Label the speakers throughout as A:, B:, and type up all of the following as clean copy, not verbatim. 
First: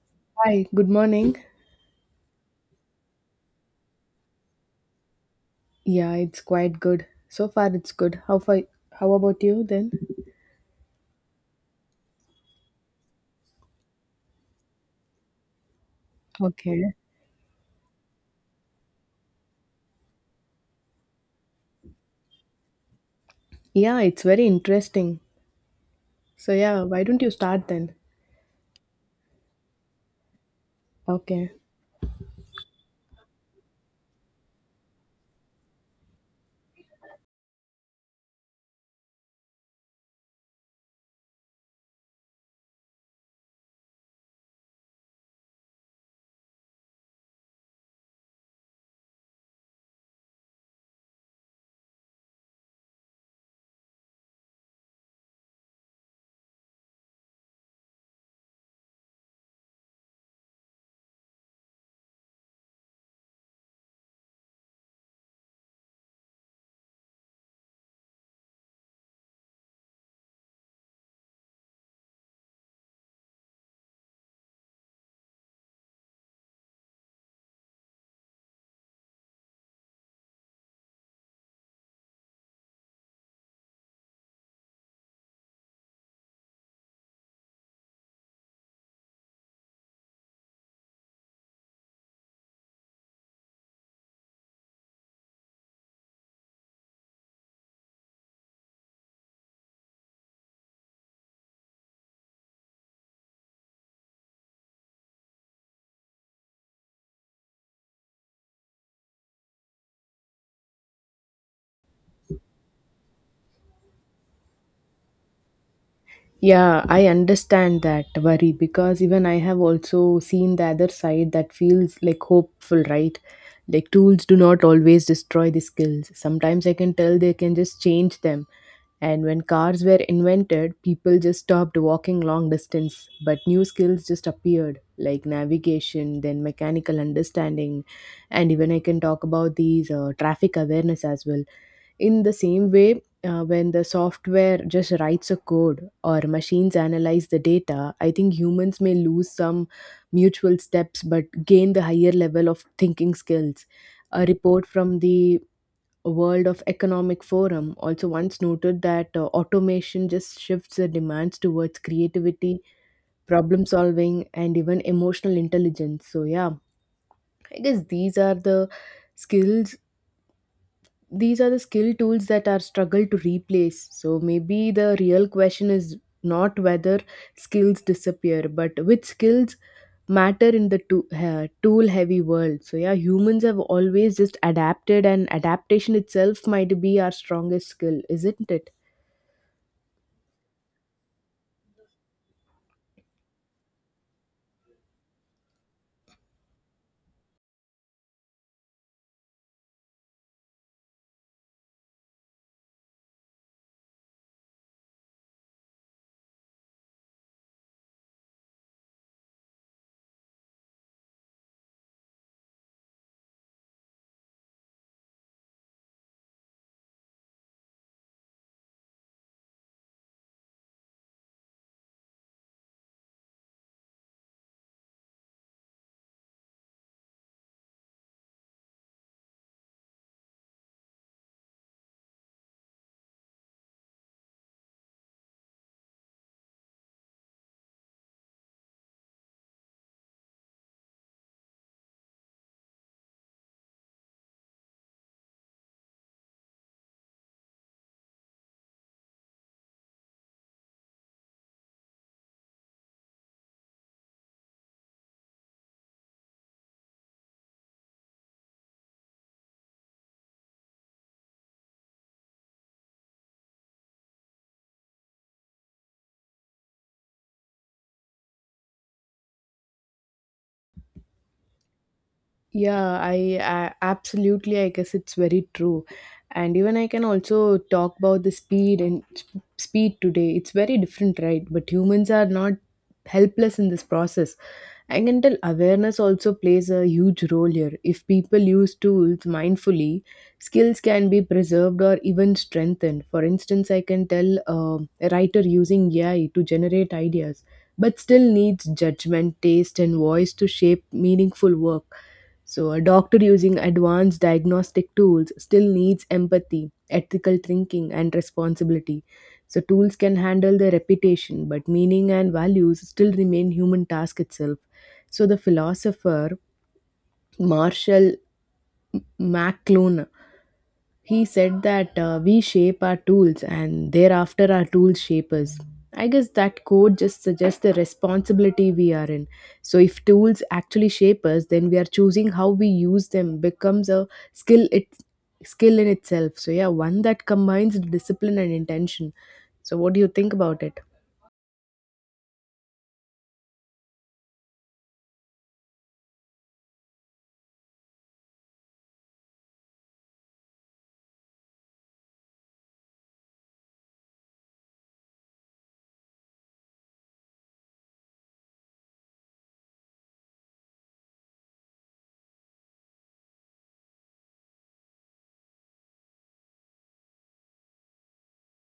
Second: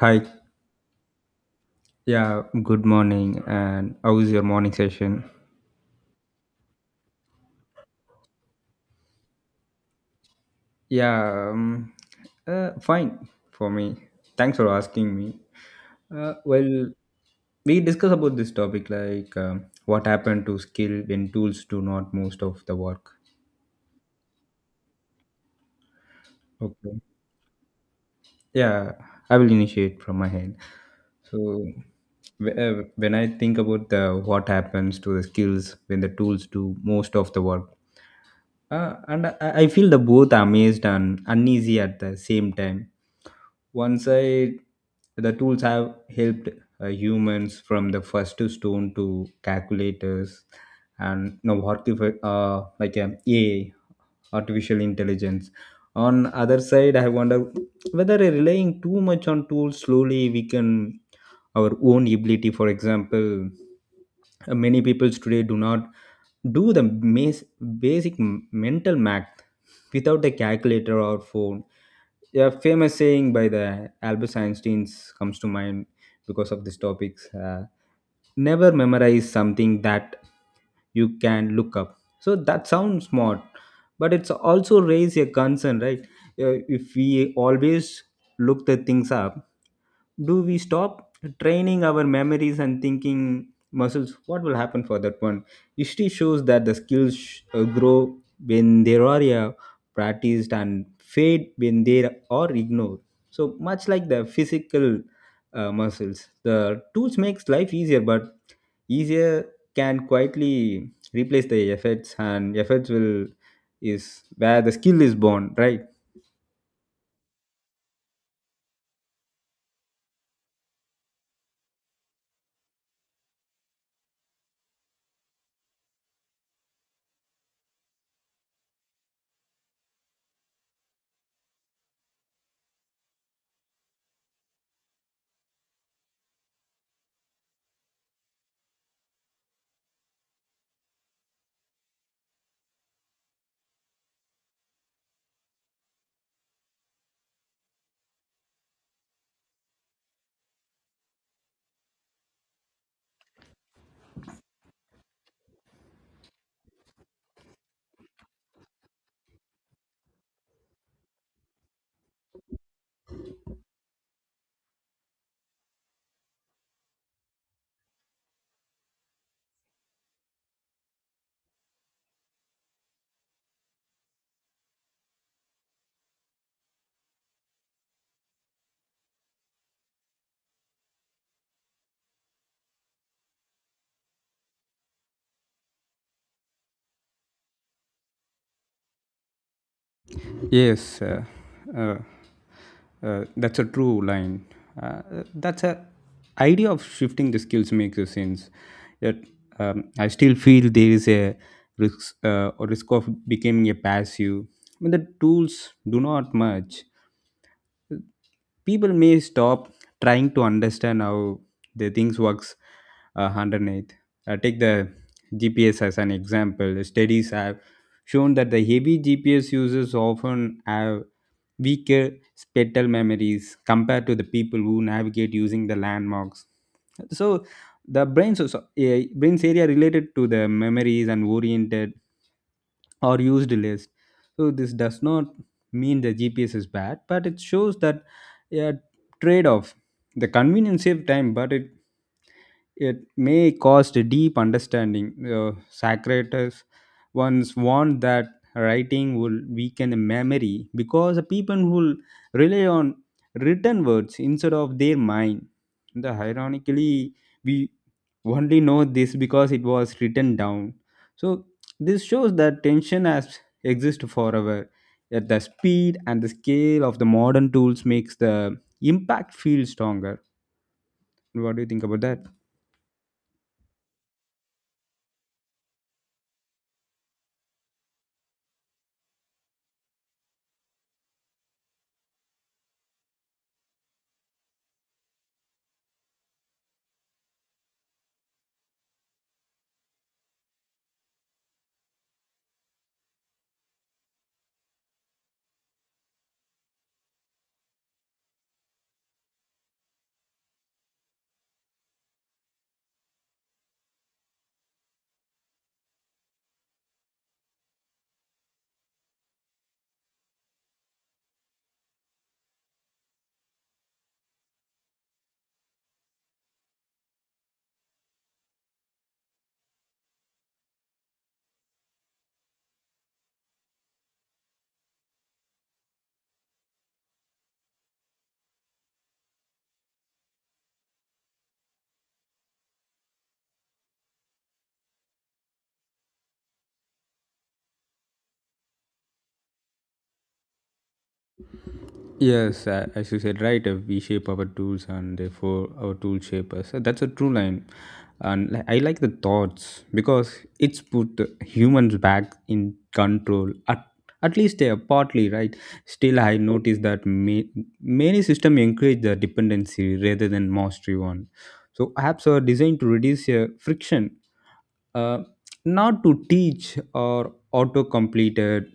A: Hi.
B: Hi, good morning.
A: Yeah, good morning. And how is your morning session?
B: Yeah, it's quite good. So far it's good. How far how about you then?
A: Yeah, fine for me. Thanks for asking me. Uh, well,
B: Okay.
A: we discuss about this topic like what happened to skill when tools do not most of the work.
B: Yeah, it's very interesting. So yeah,
A: Okay.
B: why don't you start then?
A: Yeah, I will initiate from my head.
B: Okay.
A: So, when I think about the what happens to the skills when the tools do most of the work, I feel the both amazed and uneasy at the same time. One side, the tools have helped humans from the first stone to calculators and now AI, artificial intelligence. On other side, I wonder whether relying too much on tools slowly weaken our own ability. For example, many people today do not do the basic mental math without a calculator or phone. A famous saying by the Albert Einstein comes to mind because of these topics. Never memorize something that you can look up. So that sounds smart, but it's also raise a concern, right? If we always look the things up, do we stop training our memories and thinking muscles? What will happen for that one? History shows that the skills grow when they are practiced and fade when they are ignored. So much like the physical muscles, the tools makes life easier, but easier can quietly replace the efforts, and efforts will is where the skill is born, right?
B: Yeah, I understand that worry because even I have also seen the other side that feels like hopeful, right? Like tools do not always destroy the skills. Sometimes I can tell they can just change them. And when cars were invented, people just stopped walking long distance, but new skills just appeared like navigation, then mechanical understanding, and even I can talk about these traffic awareness as well in the same way. When the software just writes a code or machines analyze the data, I think humans may lose some mutual steps but gain the higher level of thinking skills. A report from the World of Economic Forum also once noted that automation just shifts the demands towards creativity, problem solving, and even emotional intelligence. So, yeah, I guess skills these are the skill tools that are struggle to replace. So maybe the real question is not whether skills disappear but which skills matter in the tool heavy world. So yeah, humans have always just adapted, and adaptation itself might be our strongest skill, isn't it?
A: Yes, uh, that's a true line. Uh, that's a idea of shifting the skills makes a sense. Yet I still feel there is a risk or risk of becoming a passive. When the tools do not much, people may stop trying to understand how the things works underneath. Take the GPS as an example. Studies have shown that the heavy GPS users often have weaker spatial memories compared to the people who navigate using the landmarks. So the brain's area related to the memories and oriented or used list. So this does not mean the GPS is bad, but it shows that a trade-off. The convenience save time, but it may cause a deep understanding. Socrates once warned that writing will weaken the memory because the people will rely on written words instead of their mind. The ironically, we only know this because it was written down. So this shows that tension has existed forever, yet the speed and the scale of the modern tools makes the impact feel stronger. What do you think about that?
B: Yeah, I absolutely, I guess it's very true. And even I can also talk about the speed and speed today. It's very different, right? But humans are not helpless in this process. I can tell awareness also plays a huge role here. If people use tools mindfully, skills can be preserved or even strengthened. For instance, I can tell a writer using AI to generate ideas, but still needs judgment, taste, and voice to shape meaningful work. So, a doctor using advanced diagnostic tools still needs empathy, ethical thinking, and responsibility. So, tools can handle the reputation, but meaning and values still remain human task itself. So, the philosopher Marshall McLuhan, he said that we shape our tools and thereafter our tools shape us. I guess that quote just suggests the responsibility we are in. So if tools actually shape us, then we are choosing how we use them becomes a skill it skill in itself. So yeah, one that combines discipline and intention. So what do you think about it?
A: Yes, as you said, right, we shape our tools and therefore our tools shape us. That's a true line. And I like the thoughts because it's put the humans back in control. At least they are partly, right? Still, I notice that many systems encourage the dependency rather than mastery one. So apps are designed to reduce friction, uh, not to teach or auto completed,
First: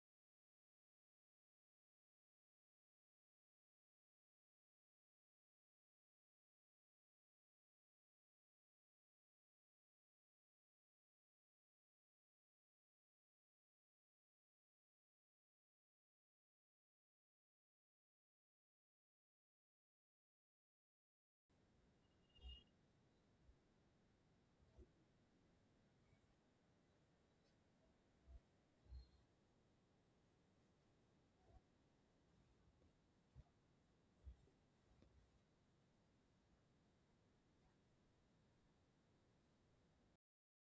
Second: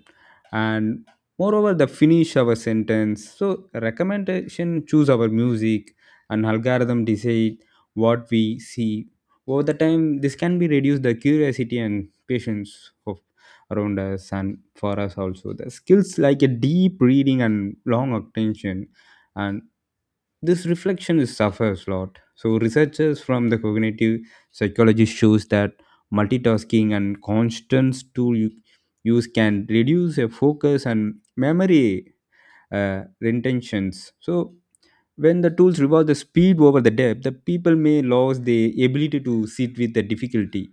A: and moreover the finish our sentence. So recommendation choose our music and algorithm decide what we see. Over the time this can be reduce the curiosity and patience of around us, and for us also the skills like a deep reading and long attention and this reflection is suffers a lot. So researchers from the cognitive psychology shows that multitasking and constant use can reduce a focus and memory retentions. So when the tools reward the speed over the depth, the people may lose the ability to sit with the difficulty.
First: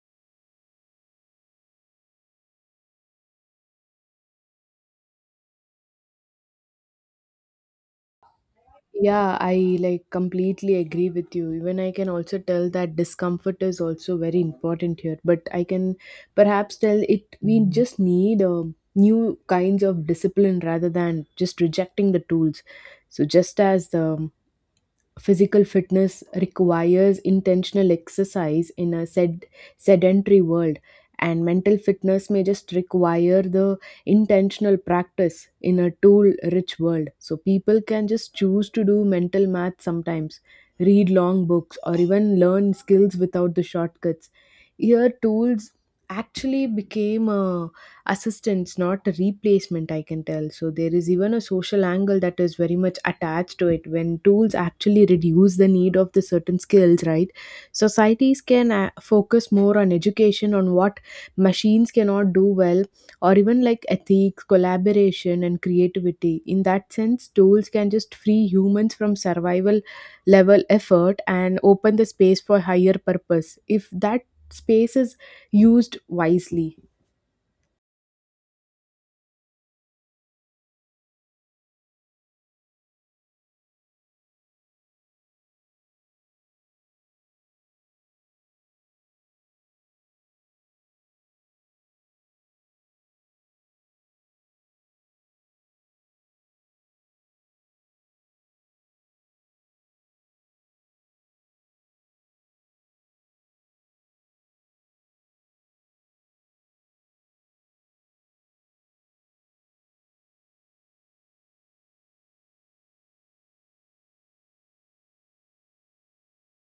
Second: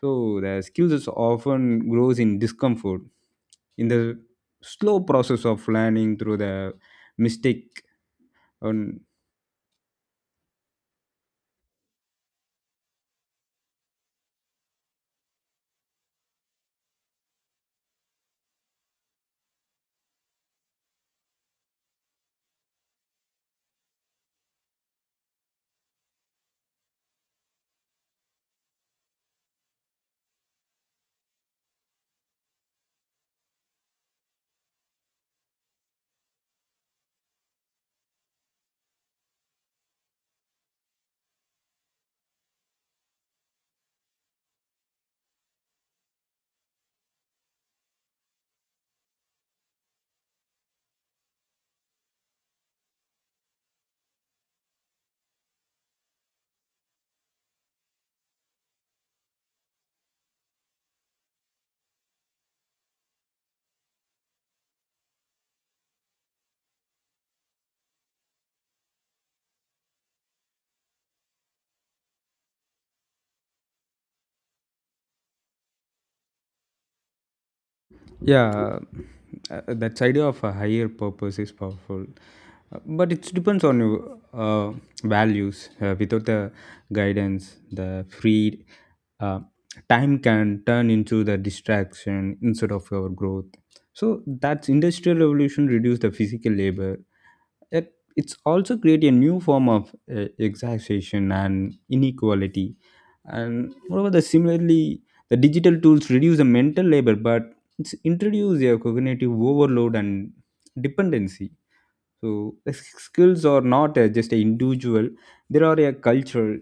A: So the skills is often grows in discomfort, in the slow process of learning through the mistake.
B: Yeah, I like completely agree with you. Even I can also tell that discomfort is also very important here, but I can perhaps tell it we just need new kinds of discipline rather than just rejecting the tools. So just as the physical fitness requires intentional exercise in a sedentary world, and mental fitness may just require the intentional practice in a tool rich world, so people can just choose to do mental math sometimes, read long books, or even learn skills without the shortcuts. Here tools actually became a assistance, not a replacement, I can tell. So there is even a social angle that is very much attached to it. When tools actually reduce the need of the certain skills, right? Societies can focus more on education, on what machines cannot do well, or even like ethics, collaboration, and creativity. In that sense, tools can just free humans from survival level effort and open the space for higher purpose if that space is used wisely.
A: Yeah, that idea of a higher purpose is powerful. But it depends on your uh, values. Without the guidance, the free uh, time can turn into the distraction instead of your growth. So that's industrial revolution reduced the physical labor. It's also create a new form of exhaustion and inequality. And moreover, the similarly, the digital tools reduce the mental labor, but it's introduce a cognitive overload and dependency. So the skills are not just a individual, there are a cultural.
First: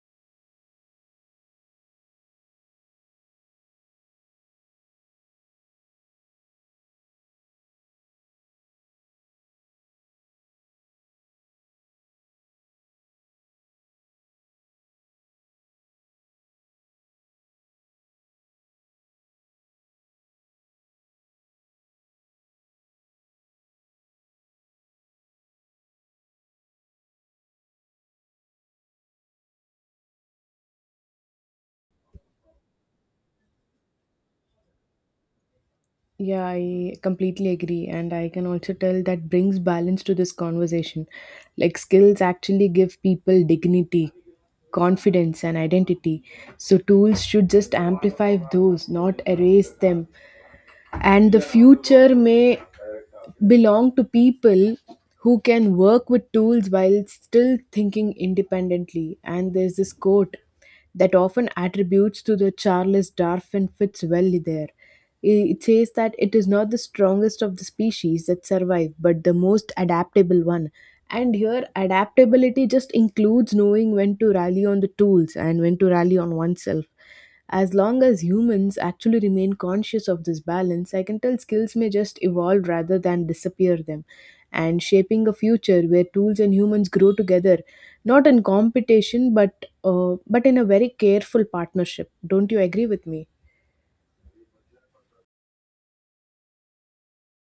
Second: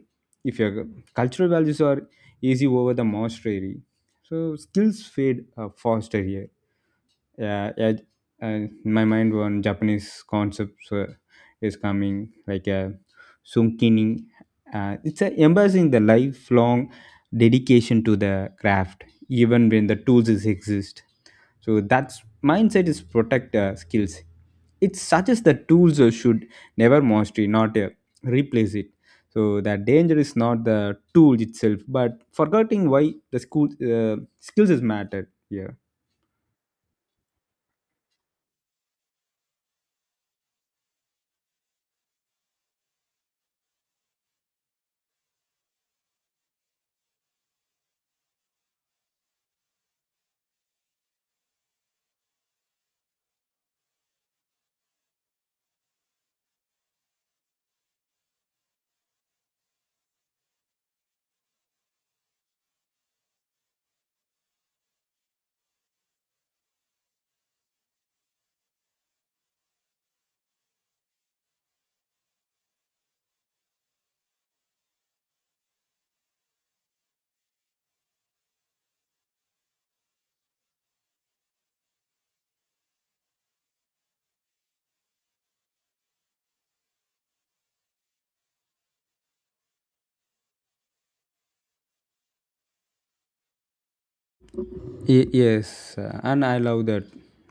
A: If your cultural values are easy over the mastery, so skills fade faster here. Yeah, uh, my mind on japanese concepts is coming, like a sunkini. It's a embracing the lifelong dedication to the craft even when the tools is exist. So that's mindset is protect skills. It suggests that tools should never mastery, not replace it. So the danger is not the tool itself, but forgetting why the school skills is matter here.
B: Yeah, I completely agree. And I can also tell that brings balance to this conversation. Like, skills actually give people dignity, confidence, and identity. So, tools should just amplify those, not erase them. And the future may belong to people who can work with tools while still thinking independently. And there's this quote that often attributes to the Charles Darwin fits well there. It says that it is not the strongest of the species that survive but the most adaptable one. And here adaptability just includes knowing when to rally on the tools and when to rally on oneself. As long as humans actually remain conscious of this balance, I can tell skills may just evolve rather than disappear them. And shaping a future where tools and humans grow together, not in competition, but in a very careful partnership. Don't you agree with me?
A: Yes, and I love that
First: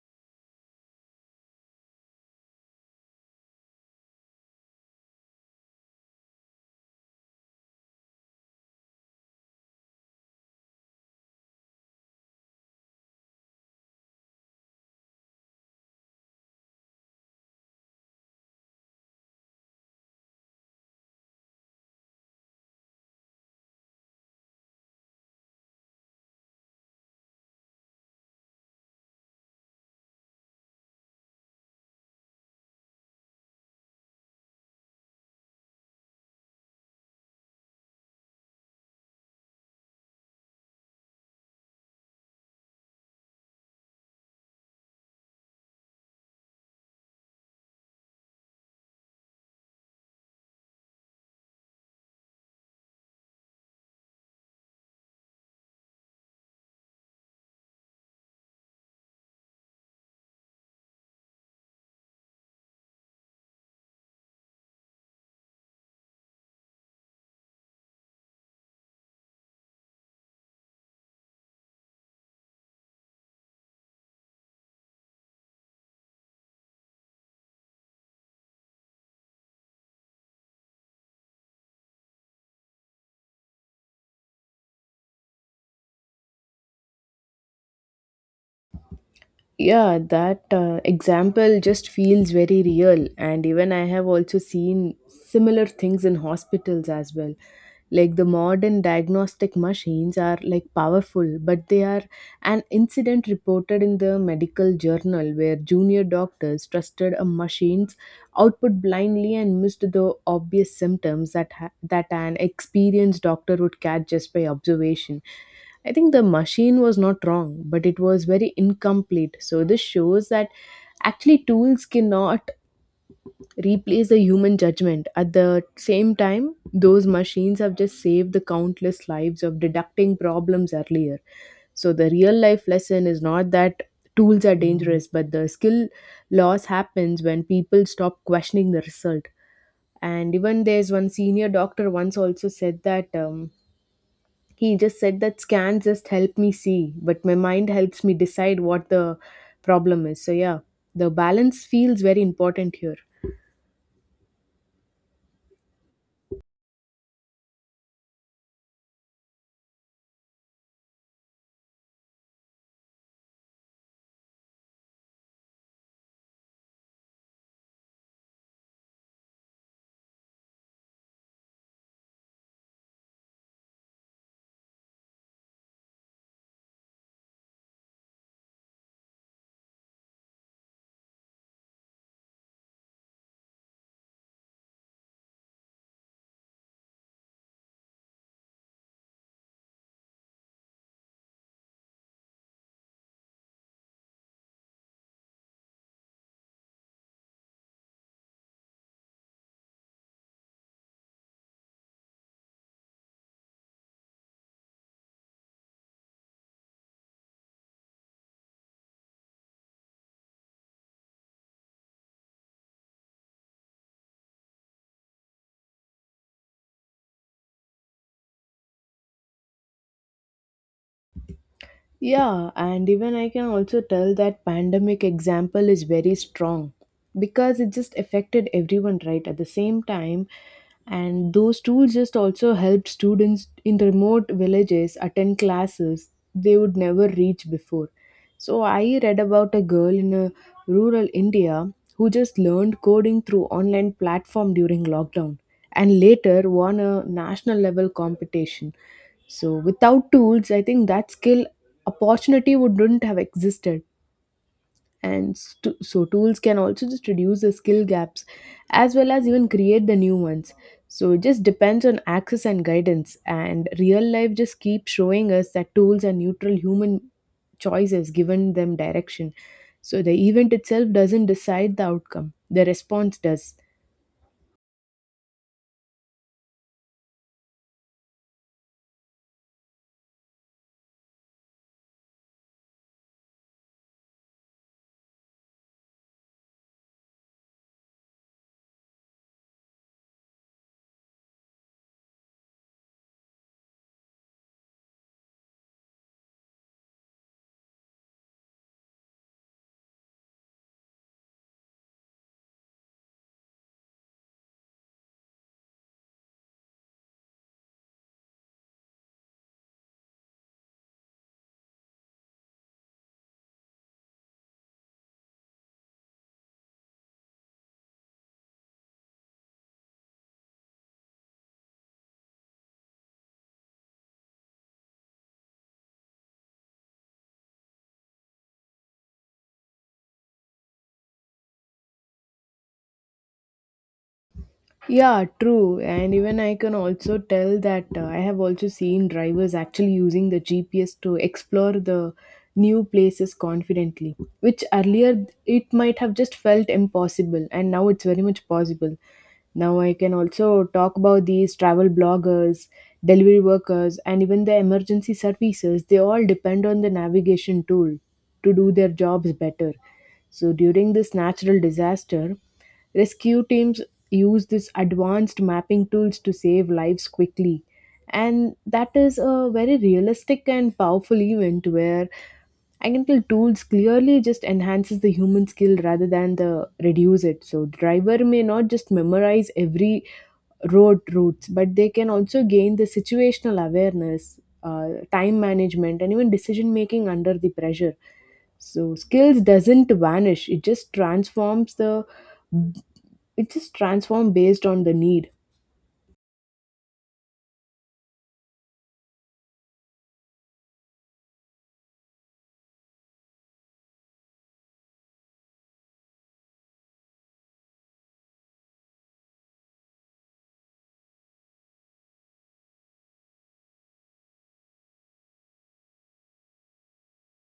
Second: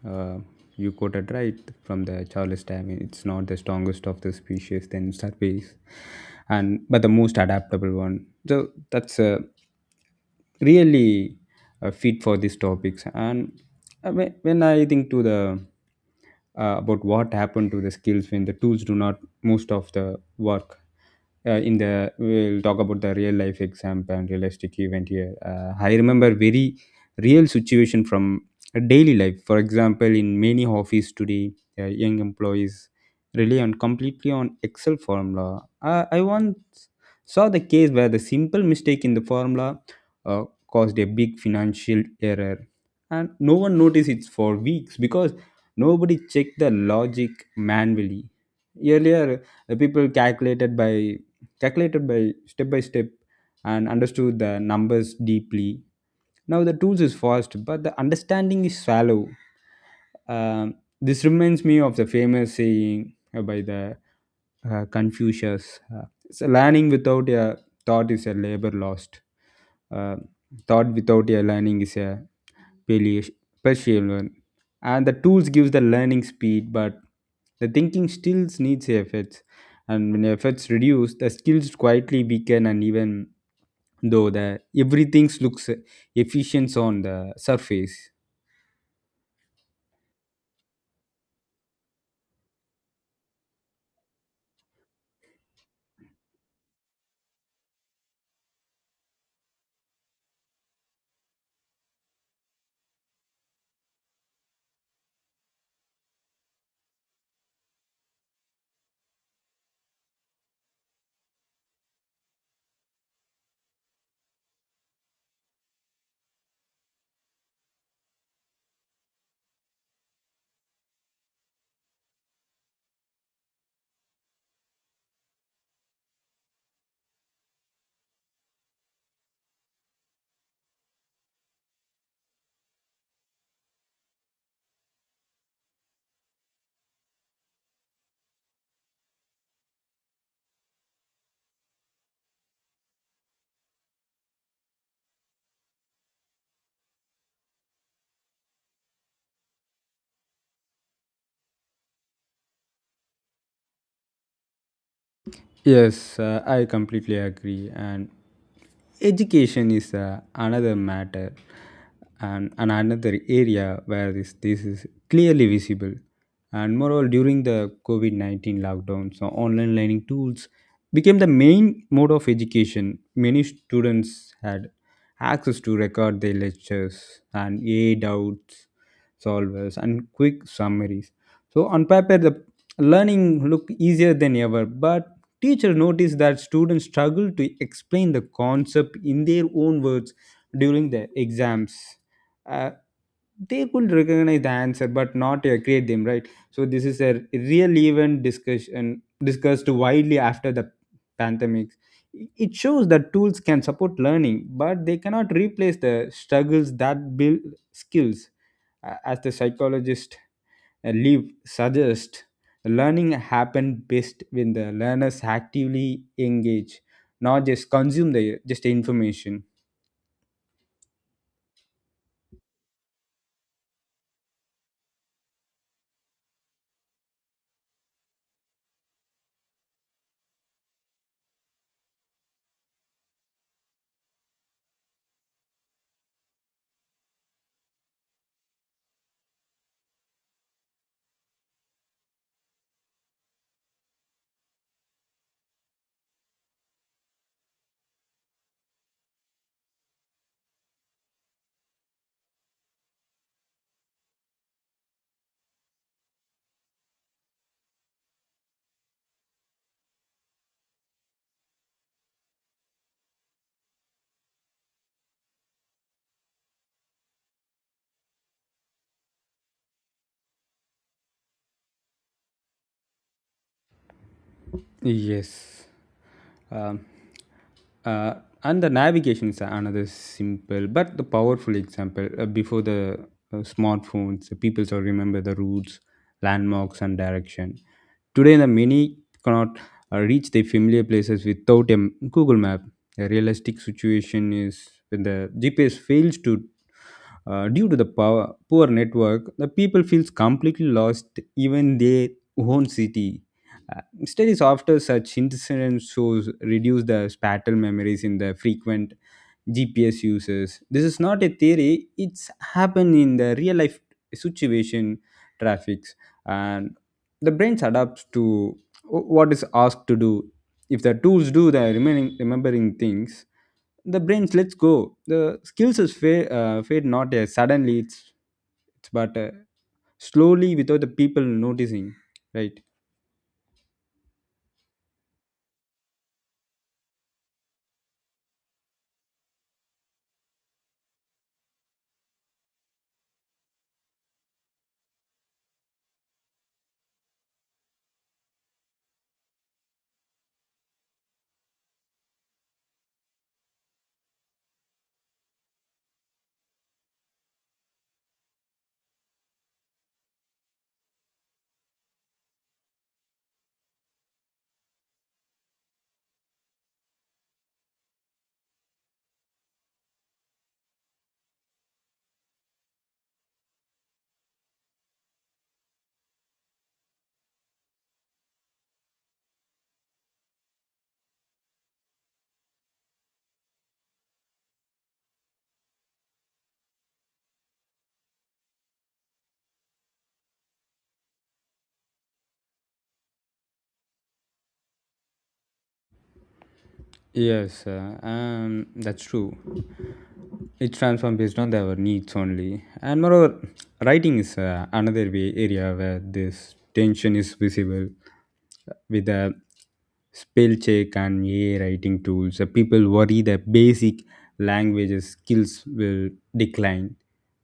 A: uh, you quoted right from the Charles Darwin. It's not the strongest of the species, then surveys, and but the most adaptable one. So that's really fit for these topics. And when I think to the about what happened to the skills when the tools do not most of the work, in the we'll talk about the real life example and realistic event here. I remember very real situation from a daily life. For example, in many office today, young employees rely on completely on excel formula. I once saw the case where the simple mistake in the formula uh, caused a big financial error, and no one noticed it for weeks because nobody checked the logic manually earlier. People calculated by step by step and understood the numbers deeply. Now the tools is fast, but the understanding is shallow. Um, this reminds me of the famous saying by the Confucius: "It's a "Learning without a thought is a labor lost. Uh, Thought without a learning is a peli- partial one." And the tools gives the learning speed, but the thinking still needs efforts. And when efforts reduce, the skills quietly weaken, and even though the everything looks efficient on the surface.
B: Yeah, that example just feels very real. And even I have also seen similar things in hospitals as well, like the modern diagnostic machines are like powerful, but they are an incident reported in the medical journal where junior doctors trusted a machine's output blindly and missed the obvious symptoms that that an experienced doctor would catch just by observation. I think the machine was not wrong, but it was very incomplete. So this shows that actually tools cannot replace the human judgment. At the same time, those machines have just saved the countless lives of deducting problems earlier. So the real life lesson is not that tools are dangerous, but the skill loss happens when people stop questioning the result. And even there's one senior doctor once also said that. He just said that scan just help me see but my mind helps me decide what the problem is. So yeah, the balance feels very important here.
A: Yes, I completely agree. And education is another matter, and another area where this is clearly visible. And moreover, during the COVID 19 lockdown, so online learning tools became the main mode of education. Many students had access to record their lectures and A doubts solvers and quick summaries. So, on paper, the learning looked easier than ever, but teacher noticed that students struggled to explain the concept in their own words during the exams. Uh, they could recognize the answer but not create them, right? So this is a real event discussion discussed widely after the pandemic. It shows that tools can support learning, but they cannot replace the struggles that build skills. As the psychologist live suggest, learning happen best when the learners actively engage, not just consume the just information.
B: Yeah, and even I can also tell that pandemic example is very strong because it just affected everyone right at the same time, and those tools just also helped students in remote villages attend classes they would never reach before. So I read about a girl in a rural India who just learned coding through online platform during lockdown and later won a national level competition. So without tools, I think that skill opportunity would not have existed. And so tools can also just reduce the skill gaps as well as even create the new ones. So it just depends on access and guidance. And real life just keeps showing us that tools are neutral, human choices given them direction. So the event itself doesn't decide the outcome, the response does.
A: Yes. Um, uh, and the navigation is another simple but the powerful example. Before the smartphones, the people still remember the routes, landmarks, and direction. Today, the many cannot reach their familiar places without a Google Map. A realistic situation is when the GPS fails to due to the power, poor network, the people feels completely lost even their own city. Studies after such incidents shows reduce the spatial memories in the frequent GPS uses. This is not a theory; it's happened in the real life situation traffics, and the brains adapts to what is asked to do. If the tools do the remaining remembering things, the brains lets go. The skills is fade, fade not suddenly. It's but slowly without the people noticing, right?
B: Yeah, true. And even I can also tell that I have also seen drivers actually using the GPS to explore the new places confidently, which earlier it might have just felt impossible, and now it's very much possible. Now I can also talk about these travel bloggers, delivery workers, and even the emergency services. They all depend on the navigation tool to do their jobs better. So during this natural disaster, rescue teams use this advanced mapping tools to save lives quickly. And that is a very realistic and powerful event where I can tell tools clearly just enhances the human skill rather than the reduce it. So driver may not just memorize every road routes, but they can also gain the situational awareness, time management, and even decision making under the pressure. So skills doesn't vanish; it just transforms the it just transforms based on the need.
A: Yes, that's true, it's transformed based on their needs only. And moreover, writing is another way area where this tension is visible with the spell check and AI writing tools. People worry that basic language skills will decline.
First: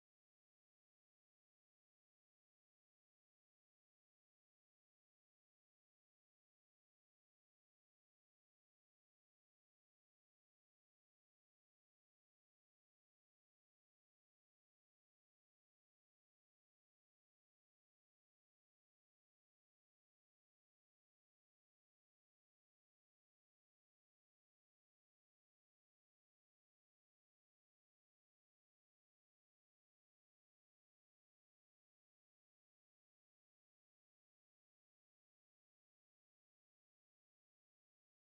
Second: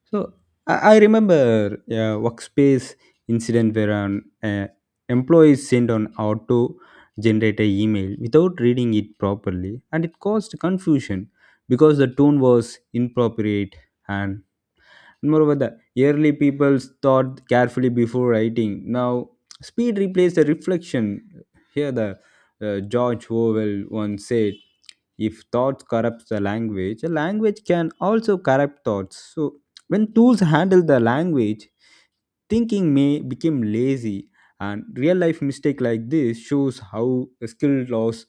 A: So I remember a workspace incident where an employee sent an auto generated email without reading it properly, and it caused confusion because the tone was inappropriate. And moreover, the early people thought carefully before writing. Now speed replaced the reflection. Here the George Orwell once said, if thought corrupts the language, a language can also corrupt thoughts. So when tools handle the language, thinking may become lazy, and real life mistake like this shows how skill loss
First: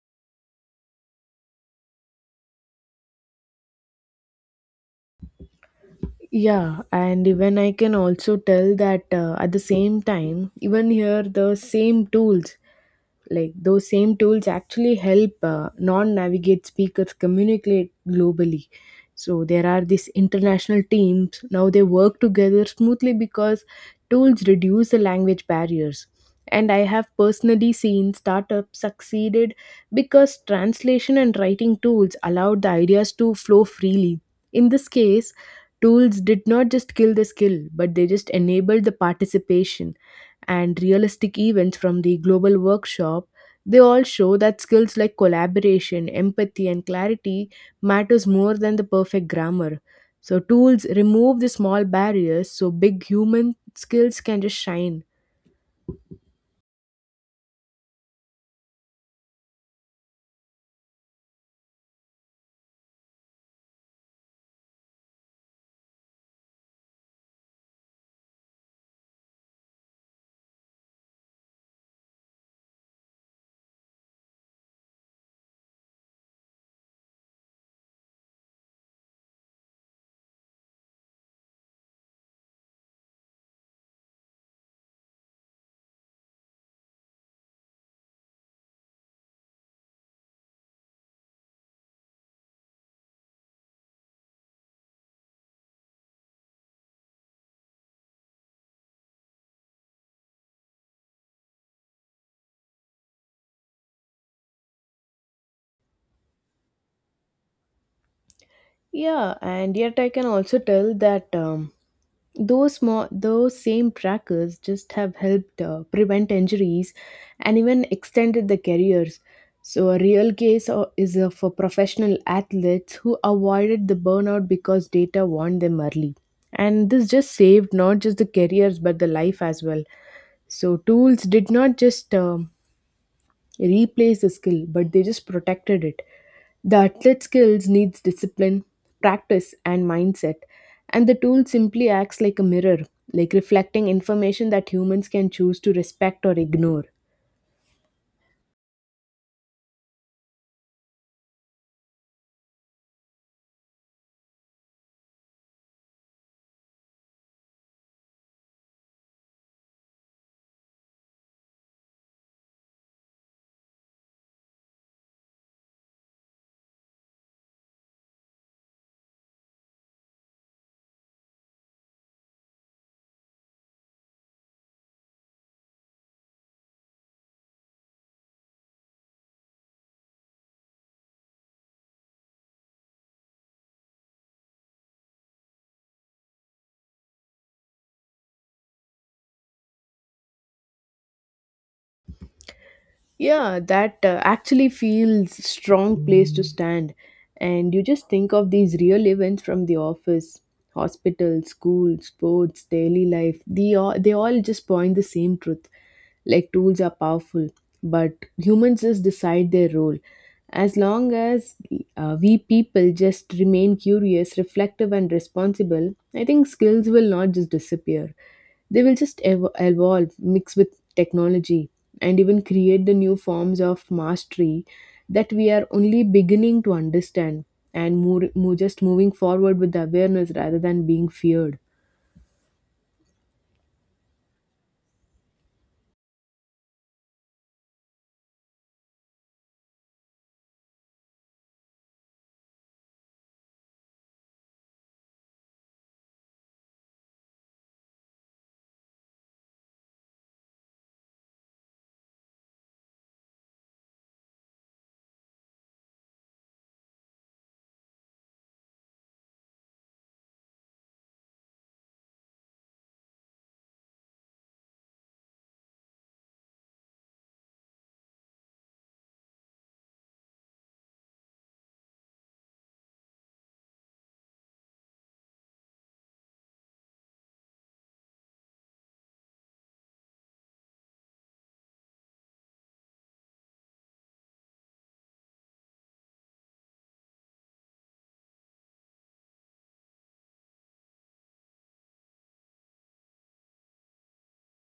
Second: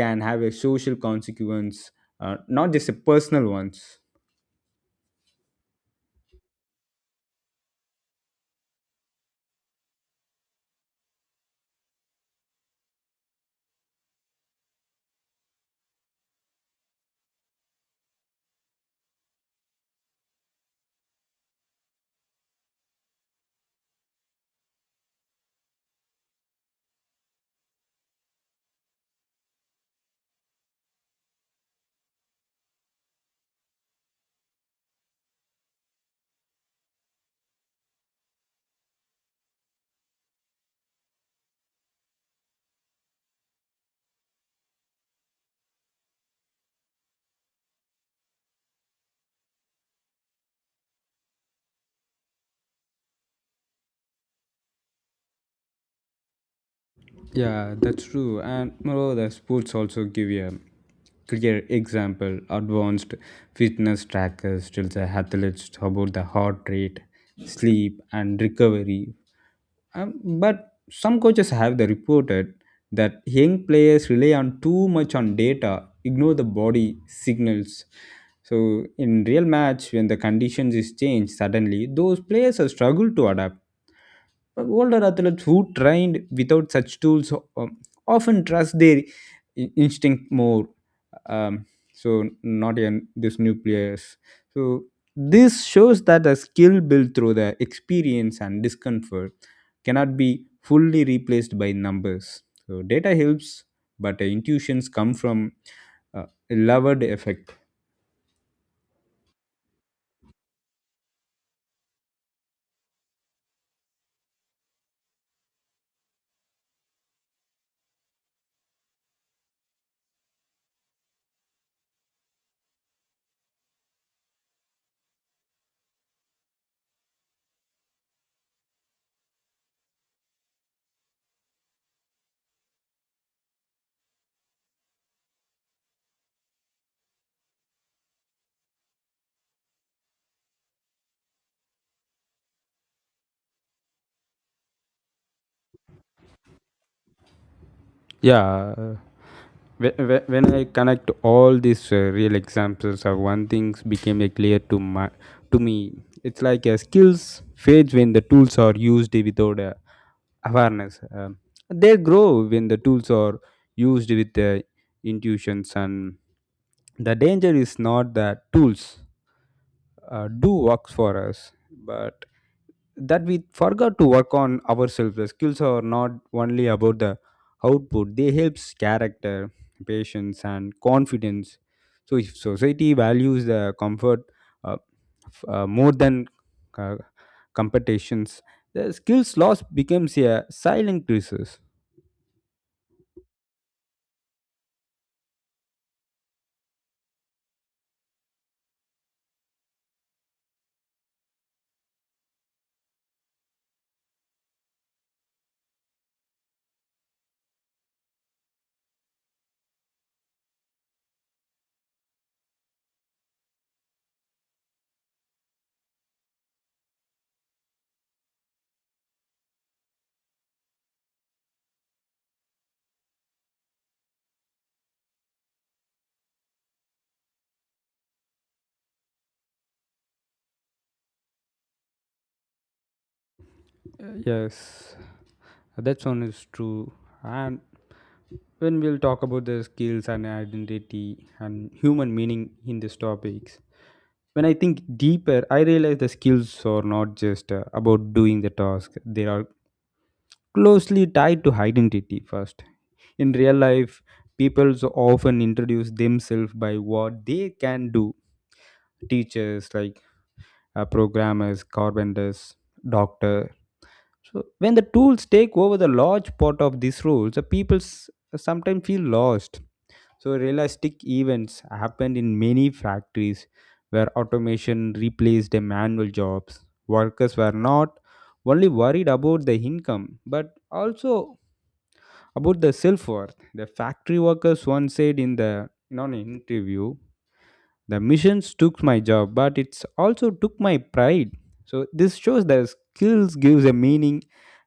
A: can have a social consequence, not just a personal ones.
B: Yeah, and even I can also tell that at the same time even here the same tools, like those same tools actually help non-navigate speakers communicate globally. So there are these international teams now, they work together smoothly because tools reduce the language barriers. And I have personally seen startups succeeded because translation and writing tools allowed the ideas to flow freely. In this case, tools did not just kill the skill, but they just enabled the participation. And realistic events from the global workshop, they all show that skills like collaboration, empathy, and clarity matters more than the perfect grammar. So tools remove the small barriers so big human skills can just shine.
A: Yeah, that's true. And moreover, the sports also give you a clear example. Advanced fitness trackers tells the athletes about the heart rate, sleep, and recovery. But some coaches have the reported that young players rely on too much on data, ignore the body signals. So in real match, when the conditions is changed suddenly, those players are struggle to adapt. But older athletes who trained without such tools often trust their instinct more. Um, so not in this nucleus. So this shows that the skill built through the experience and discomfort cannot be fully replaced by numbers. So data helps, but the intuitions come from loved effect.
B: Yeah, and yet I can also tell that those small, those same trackers just have helped prevent injuries and even extended the careers. So a real case is for professional athletes who avoided the burnout because data warned them early. And this just saved not just the careers but the life as well. So tools did not just replace the skill, but they just protected it. The athlete skills needs discipline, practice, and mindset, and the tool simply acts like a mirror, like reflecting information that humans can choose to respect or ignore.
A: Yeah, when I connect all these real examples of one things became clear to my to me. It's like skills fades when the tools are used without awareness. They grow when the tools are used with intuitions, and the danger is not that tools do works for us, but that we forgot to work on ourselves. The skills are not only about the output, they helps character, patience, and confidence. So, if society values the comfort, uh, more than uh, competitions, the skills loss becomes a silent crisis.
B: Yeah, that actually feels strong place to stand. And you just think of these real events from the office, hospital, school, sports, daily life. They all just point the same truth, like tools are powerful but humans just decide their role. As long as we people just remain curious, reflective, and responsible, I think skills will not just disappear. They will just evolve, mix with technology, and even create the new forms of mastery that we are only beginning to understand. And more just moving forward with the awareness rather than being feared.
A: Yes, that one is true. And when we'll talk about the skills and identity and human meaning in these topics, when I think deeper I realize the skills are not just about doing the task. They are closely tied to identity first. In real life, people so often introduce themselves by what they can do. Teachers, like, programmers, carpenters, doctor. So when the tools take over the large part of these roles, the people sometimes feel lost. So, realistic events happened in many factories where automation replaced the manual jobs. Workers were not only worried about the income but also about the self worth. The factory workers once said in the in an interview, the missions took my job, but it's also took my pride. So this shows that skills gives a meaning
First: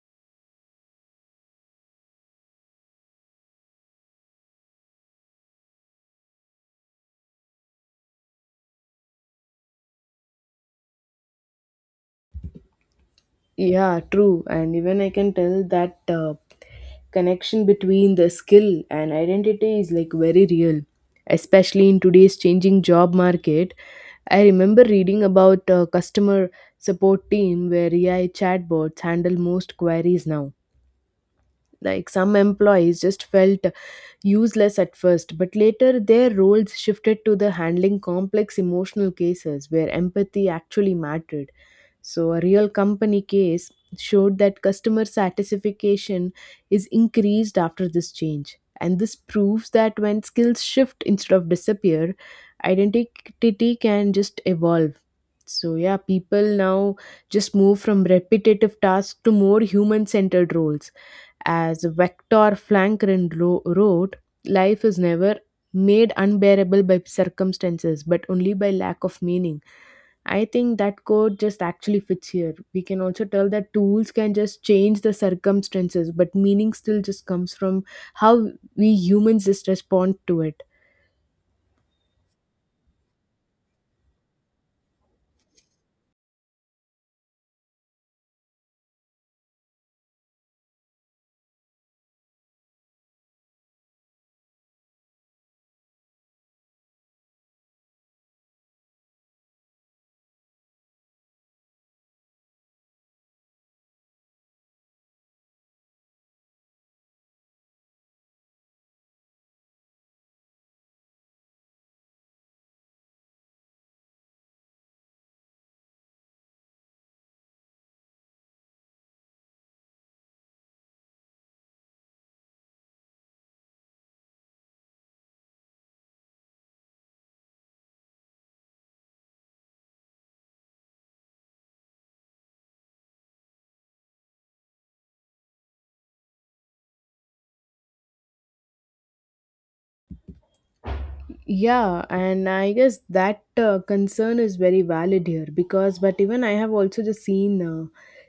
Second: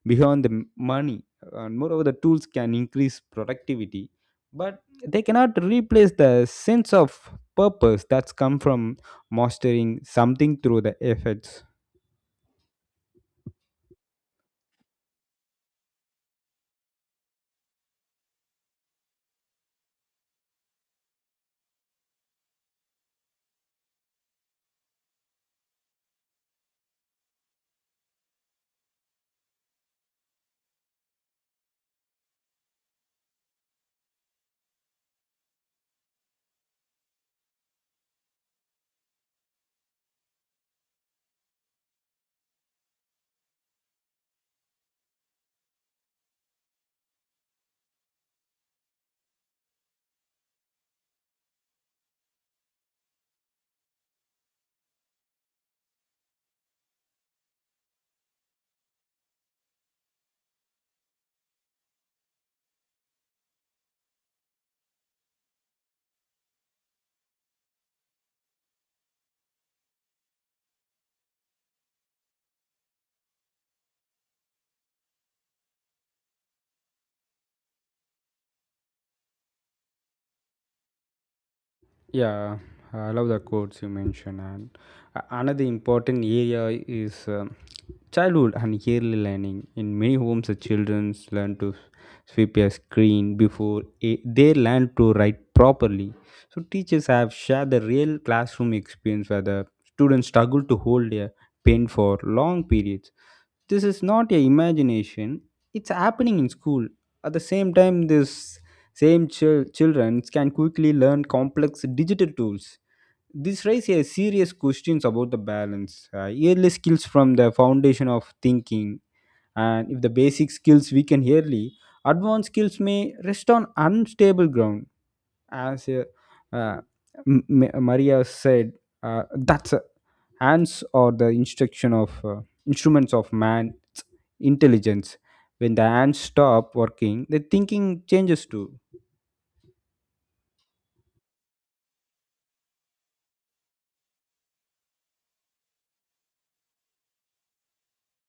A: beyond the money, and moreover, the tools can increase productivity, but they cannot replace the sense of purpose that's come from mastering something through the efforts.
B: Yeah, true. And even I can tell that connection between the skill and identity is like very real, especially in today's changing job market. I remember reading about a customer support team where AI chatbots handle most queries now, like some employees just felt useless at first, but later their roles shifted to the handling complex emotional cases where empathy actually mattered. So, a real company case showed that customer satisfaction is increased after this change. And this proves that when skills shift instead of disappear, identity can just evolve. So, yeah, people now just move from repetitive tasks to more human centered roles as Victor Franklin wrote, life is never made unbearable by circumstances, but only by lack of meaning. I think that quote just actually fits here. We can also tell that tools can just change the circumstances, but meaning still just comes from how we humans just respond to it.
A: Yeah, I love the quotes you mentioned. And another important area is childhood and early learning. In many homes, the children learn to sweep a screen before they learn to write properly. So, teachers have shared the real classroom experience where the students struggle to hold a pen for long periods. This is not a imagination, it's happening in school. At the same time, this same children can quickly learn complex digital tools. This raises a serious questions about the balance. Uh, early skills from the foundation of thinking, and if the basic skills weaken early, advanced skills may rest on unstable ground. As uh, maria said, that's hands or the instruction of instruments of man's intelligence, when the hands stop working the thinking changes too.
B: Yeah, and I guess that concern is very valid here because, but even I have also just seen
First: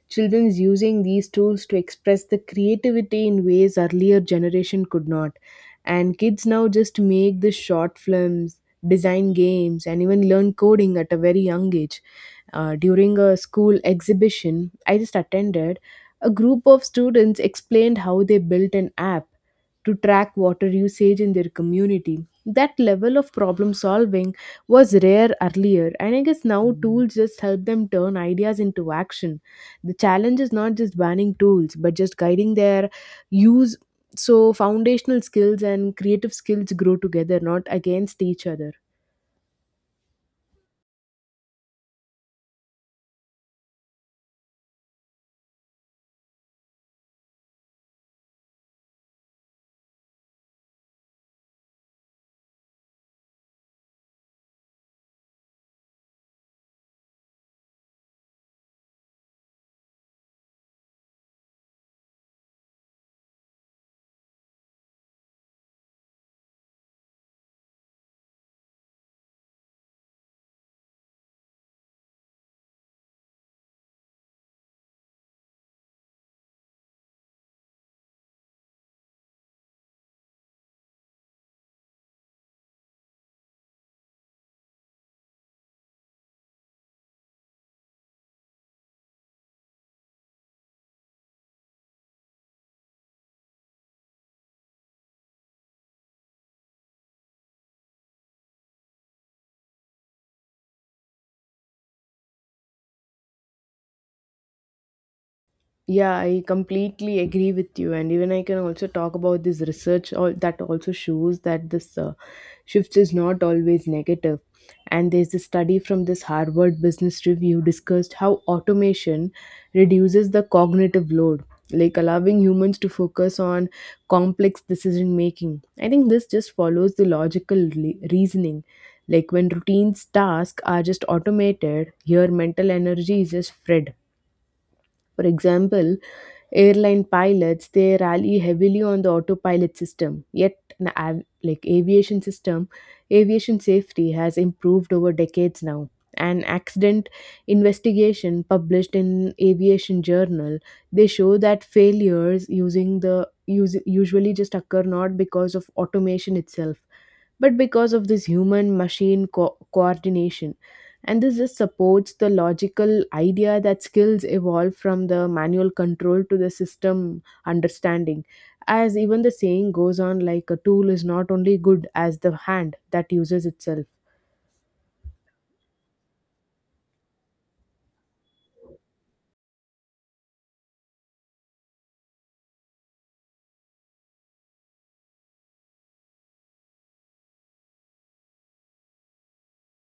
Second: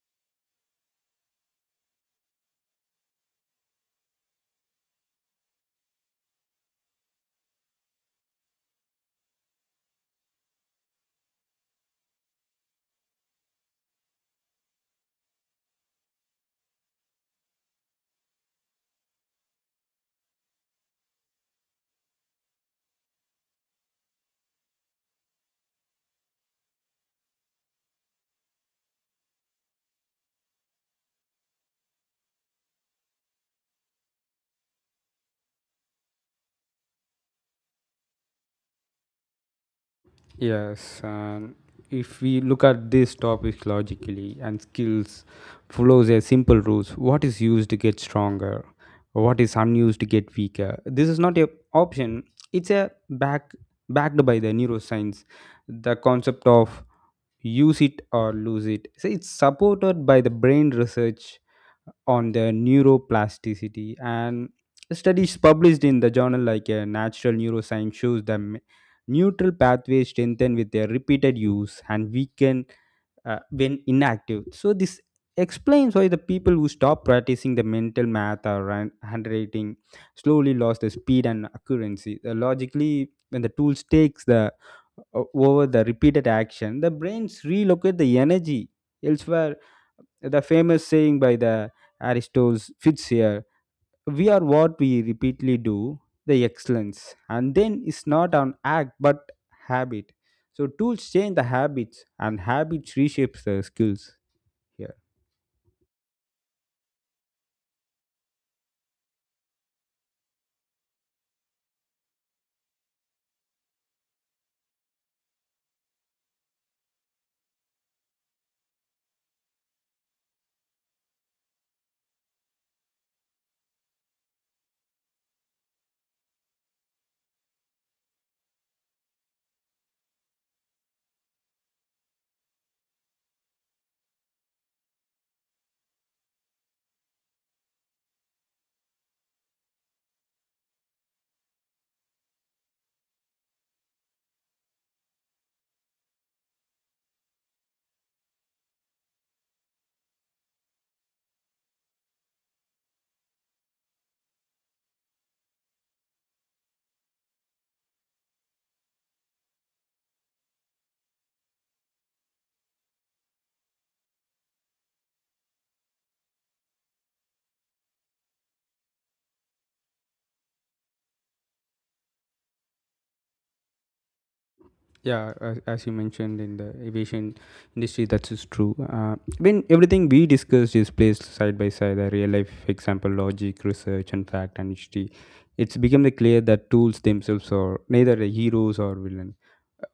B: children's using these tools to express the creativity in ways earlier generation could not, and kids now just make the short films, design games, and even learn coding at a very young age. During a school exhibition I just attended, a group of students explained how they built an app to track water usage in their community. That level of problem solving was rare earlier, and I guess now tools just help them turn ideas into action. The challenge is not just banning tools, but just guiding their use so foundational skills and creative skills grow together, not against each other.
A: Yes, and if we look at this topic logically, and skills follows a simple rules. What is used to get stronger? What is unused to get weaker? This is not a option. It's a backed by the neuroscience. The concept of use it or lose it. So it's supported by the brain research on the neuroplasticity, and studies published in the journal like natural neuroscience shows that neutral pathways strengthen with their repeated use and weaken when inactive. So, this explains why the people who stop practicing the mental math or handwriting slowly lost the speed and accuracy. Logically, when the tool takes the over the repeated action, the brains relocate the energy elsewhere. The famous saying by the Aristotle fits here, we are what we repeatedly do, the excellence and then it's not an act but habit. So tools change the habits and habits reshapes the skills here.
B: Yeah, I completely agree with you, and even I can also talk about this research all that also shows that this shift is not always negative. And there's a study from this Harvard Business Review discussed how automation reduces the cognitive load, like allowing humans to focus on complex decision making. I think this just follows the reasoning. Like when routines tasks are just automated, your mental energy is just spread. For example, airline pilots they rely heavily on the autopilot system yet like aviation system aviation safety has improved over decades now an accident investigation published in aviation journal they show that failures using the usually just occur not because of automation itself but because of this human machine coordination and this just supports the logical idea that skills evolve from the manual control to the system understanding. As even the saying goes on, like a tool is not only good as the hand that uses itself.
A: Yeah, as you mentioned in the aviation industry, that is true. When everything we discussed is placed side by side, a real life example, logic, research, and fact, and history, it's become the clear that tools themselves are neither the heroes or villain.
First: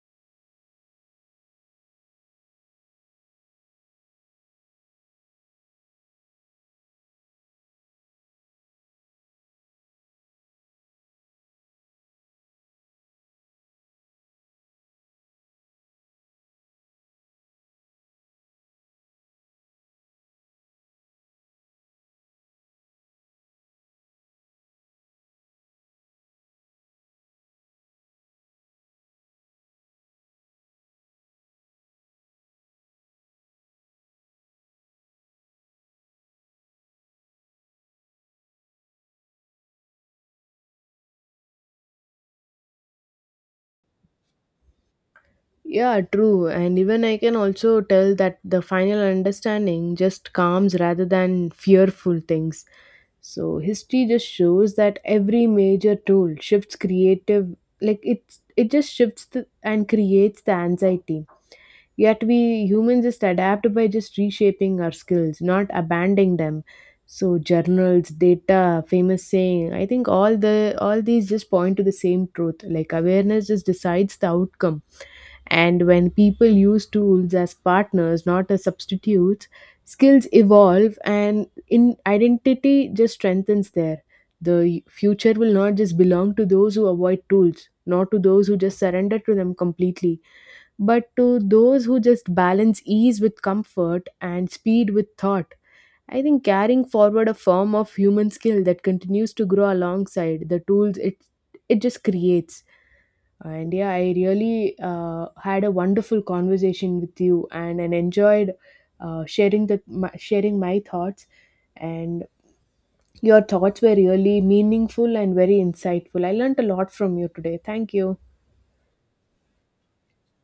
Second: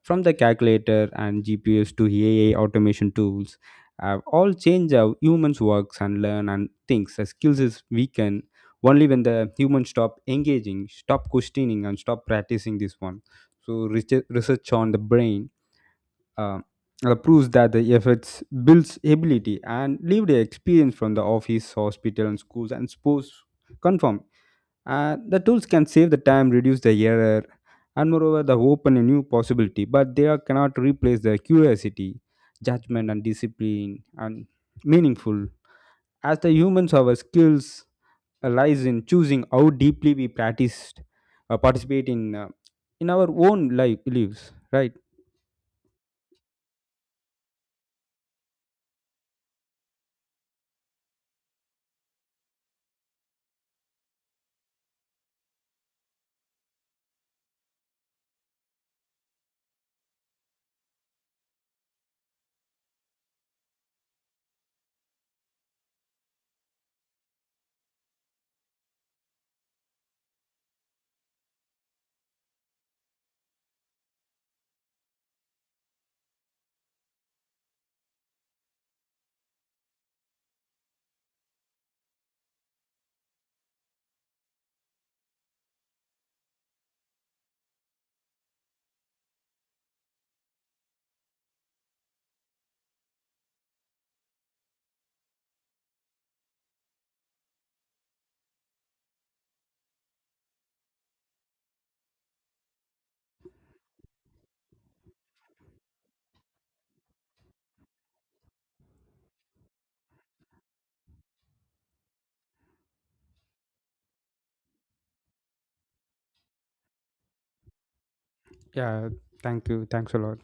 A: From the calculator and GPS to AI automation tools, have all changed how humans works and learn and thinks. The skills is weakened only when the humans stop engaging, stop questioning, and stop practicing this one. So research on the brain uh, proves that the efforts builds ability, and lived experience from the office, hospital, and schools and sports confirm. The tools can save the time, reduce the error, and moreover, they open a new possibility. But they are, cannot replace the curiosity, judgment, and discipline, and meaningful. As the humans, our skills lies in choosing how deeply we practice, participate in our own life lives, right?
B: Yeah, true. And even I can also tell that the final understanding just calms rather than fearful things. So history just shows that every major tool shifts creative like it just shifts the, and creates the anxiety. Yet we humans just adapt by just reshaping our skills, not abandoning them. So journals, data, famous saying, I think all these just point to the same truth. Like awareness just decides the outcome. And when people use tools as partners, not as substitutes, skills evolve and in identity just strengthens there. The future will not just belong to those who avoid tools, not to those who just surrender to them completely. But to those who just balance ease with comfort and speed with thought, I think carrying forward a form of human skill that continues to grow alongside the tools it just creates. And yeah, I really had a wonderful conversation with you, and enjoyed sharing my thoughts. And your thoughts were really meaningful and very insightful. I learned a lot from you today. Thank you.
A: Yeah, thank you. Thanks a lot.